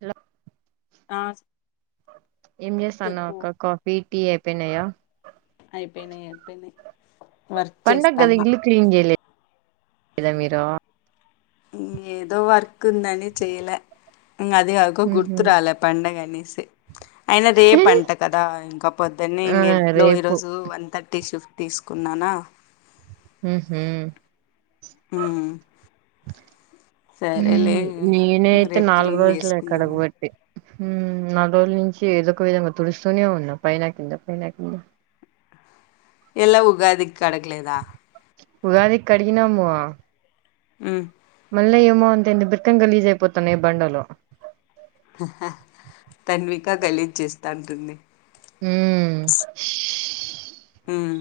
Hello ఆ ఏం చేస్తానావ్వు చెప్పు అక్క కాఫీ టీ అయిపేయినాయ? అయిపోయినాయి అపేయినాయి. పండగ గదా ఇల్లు క్లీన్ చేయలేదా మీరు ఏదో వర్క్ ఉందని చేయలా ఇంగ అదే అగో ఉహు గుర్తురాలే పండగ అనేసి అయినా రేపు అంట కదా ఇంకా పొద్దునే ఆ ఇంగేట్లో రేపు ఈరోజు వన్ థర్టీ షిఫ్ తీసుకున్నానా. ఉహుమ్ మ్ మ్ నేనైతే రేపు నాలుగు క్లీన్ రోజులు అయి చేసుకుందామని కడగబట్టి హుమ్ నాలుగు రోజుల నుంచి ఏదో ఒక విధంగా తుడుస్తూనే ఉన్నా పైనాకింద పైనాకింద ఎలా ఉగాది కడకలేదా? ఉగాదికి కడిగినము ఉమ్ మల్ల ఏమో అంత ఎంది బొత్తం గలీజ్ అయిపోతాన్నాయి బండలు హా హా తన్విక గాలిజేస్త ఉంటుంది. ఉమ్ ఉష్ ఉమ్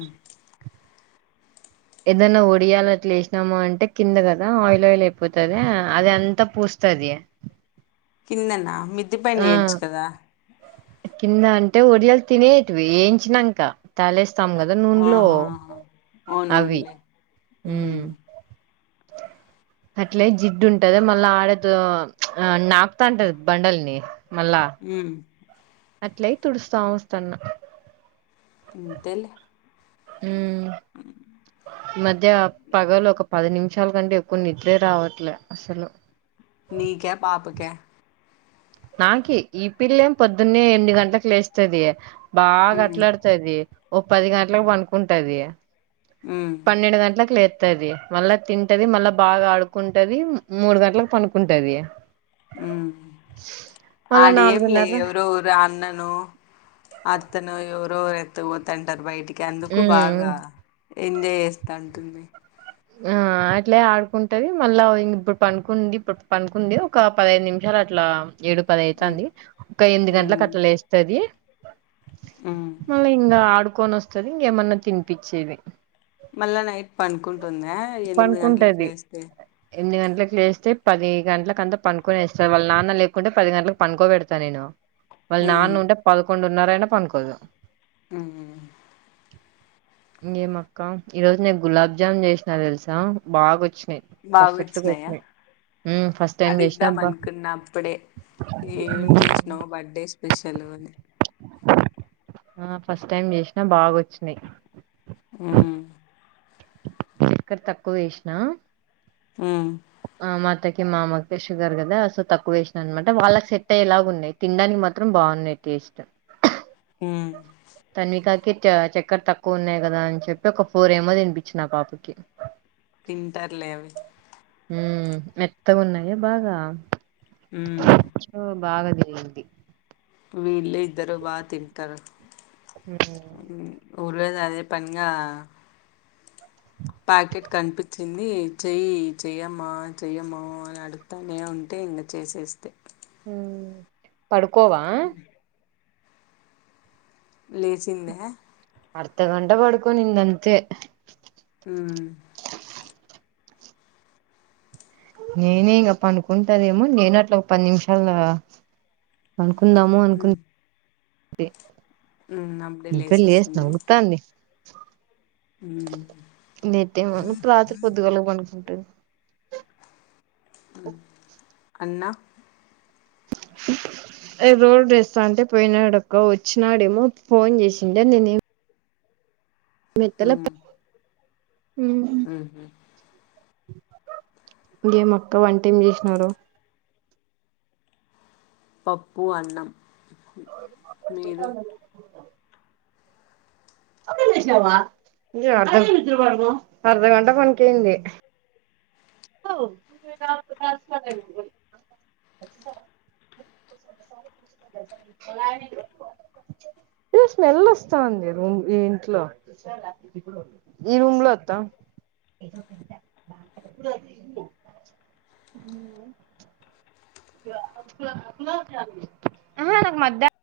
ఏదన్నా ఒడియాల అట్లా యేసినాము అంటే కింద గదా ఆయిల్ ఆయిల్ అయిపోతది అది అంతా పూ స్తది కిందన్నా మిది పైన ఆ యేయచ్చు కదా కింద అంటే ఒడియాలు తినేటివి యేయించినంక తాలేేస్తాం కదా నూన్లో ఆహా! అవి ఉమ్ అట్లే జిడ్డు ఉంటది మళ్ళా ఆడదు ఆ నాపుతా అంటది బండల్ని మళ్ళా ఉమ్ అట్లయి తుడుస్తా వస్తున్న అంతేలే ఉమ్ ఈ మధ్య పగలు ఒక పది నిమిషాల కంటే ఎక్కువ నిద్రే రావట్లే అసలు నీకా పాపకా నాకి ఈ పిల్లేం పొద్దున్నే ఎనిమిది గంటలకు లేస్తది హ్మ్. బాగాట్లాడుతుది ఓ పది గంటలకు పడుకుంటది హ్మ్. పన్నెండు గంటలలకు లే తది మళ్ళా తింటది మళ్ళా బాగా ఆడుకుంటది మూడు గంటలకు పండుకుంటది ఉమ్ ఆడేంలే నాలుగున్నర ఎవరో ఊరో అన్ననో అత్తనో ఎవరు ఎవరో ఎత్త పోతంటారు బయటికి అందుకు ఉమ్ బాగా ఎంజాయ్ చేస్తాంటుంది ఆ అట్లా ఆడుకుంటది మళ్ళాం ఇప్పుడు పండుకుంది ఇప్పుడు పండుకుంది ఒక పదహైదు నిమిషాలు అట్లా ఏడు పది హ్మ్. అయితుంది ఒక ఎనిమిది గంటలకు హ్మ్. అట్లా లేస్తది హ్మ్. మళ్ళీ ఇంకా ఆడుకొని వస్తది ఇంకేమన్నా తినిపించేది మళ్ళా నైట్ పండుకుంటుందా ఎనిమిది గంటలకి పనుకుంటది లేస్తే ఎనిమిది గంటలకు లేస్తే పది గంటలకు అంతా పండుకొని వస్తారు వాళ్ళ నాన్న లేకుంటే పది గంటలకు పండుకోబెడతా నేను వాళ్ళు హ్మ్. నాన్న ఉంటే పదకొండు న్నారాయినా పనుకోదు ఉమ్ ఇంగేమక్క ఈరోజు నేను గులాబ్జామున్ చేసినా దెలుసా బాగా వచ్ బాగ వచ్చినయా మ్మ్ ఫస్ట్ టైం చేసినా అడుగుదాం అబ్బా అనుకున్న అప్పుడే ఏం జేసినవ్ బర్డే స్పెషల్ అని ఆ ఫస్ట్ టైమ్ జేసినా బాగొచ్చినయ్ ఉమ్ చక్కర తక్కువ యేసినా ఉమ్ అత్తకి మామకి షుగర్ గదా సో తక్కువేసినా అన్నమాట వాళ్ళకి సెట్ అయ్యేలాగా ఉన్నాయి తినడానికి మాత్రం బాగున్నాయి టేస్ట్ అ [inaudible] ఉమ్ తన్వికాకి చక్కెర్ తక్కువ ఉన్నాయి గదా అని చెప్పి ఒక ఫోర్ ఏమో తినిపిచిన పాపకి తింటారులే అవి ఉమ్ మెత్తగున్నాయ బాగా ఉమ్ బాగాదిగింది వీళ్ళే ఇద్దరు బాగా తింటారు రోజు అదే పనిగా ప్యాకెట్ కనిపించింది చెయ్యి చెయ్యమ్మా చెయ్యమ్మా అని అడుగుతానే ఉంటే ఇంగా చేసేస్తే పడుకోవా లేచింద అర్ధగంట పడుకోనిందంతే ఊ నేనే ఇంకా పనుకుంటదేమో నేను అట్లా ఒక పది నిమిషాలు పను కుందాము అనుకుంటి ఉ అప్పుడే లేసేసింది నేట్టేమ ఇప్పుడు రాత్రి పొద్దుగాలకు పండుకుంటది అన్నా రోడ్ రెస్తా అంటే పోయినాడక్క వచ్చాడేమో ఫోన్ చేసింటె నేనే ఏత్తల హ ఇంకేమక్క వంట ఏం చేసినారు పప్పు అన్నం మీరు అ అర్ధగంట పనికినింది ఇ స్మెల్ వస్తాంది రూమ్ ఈ ఇంట్లో ఈ రూమ్ లో నాక్ మధ్య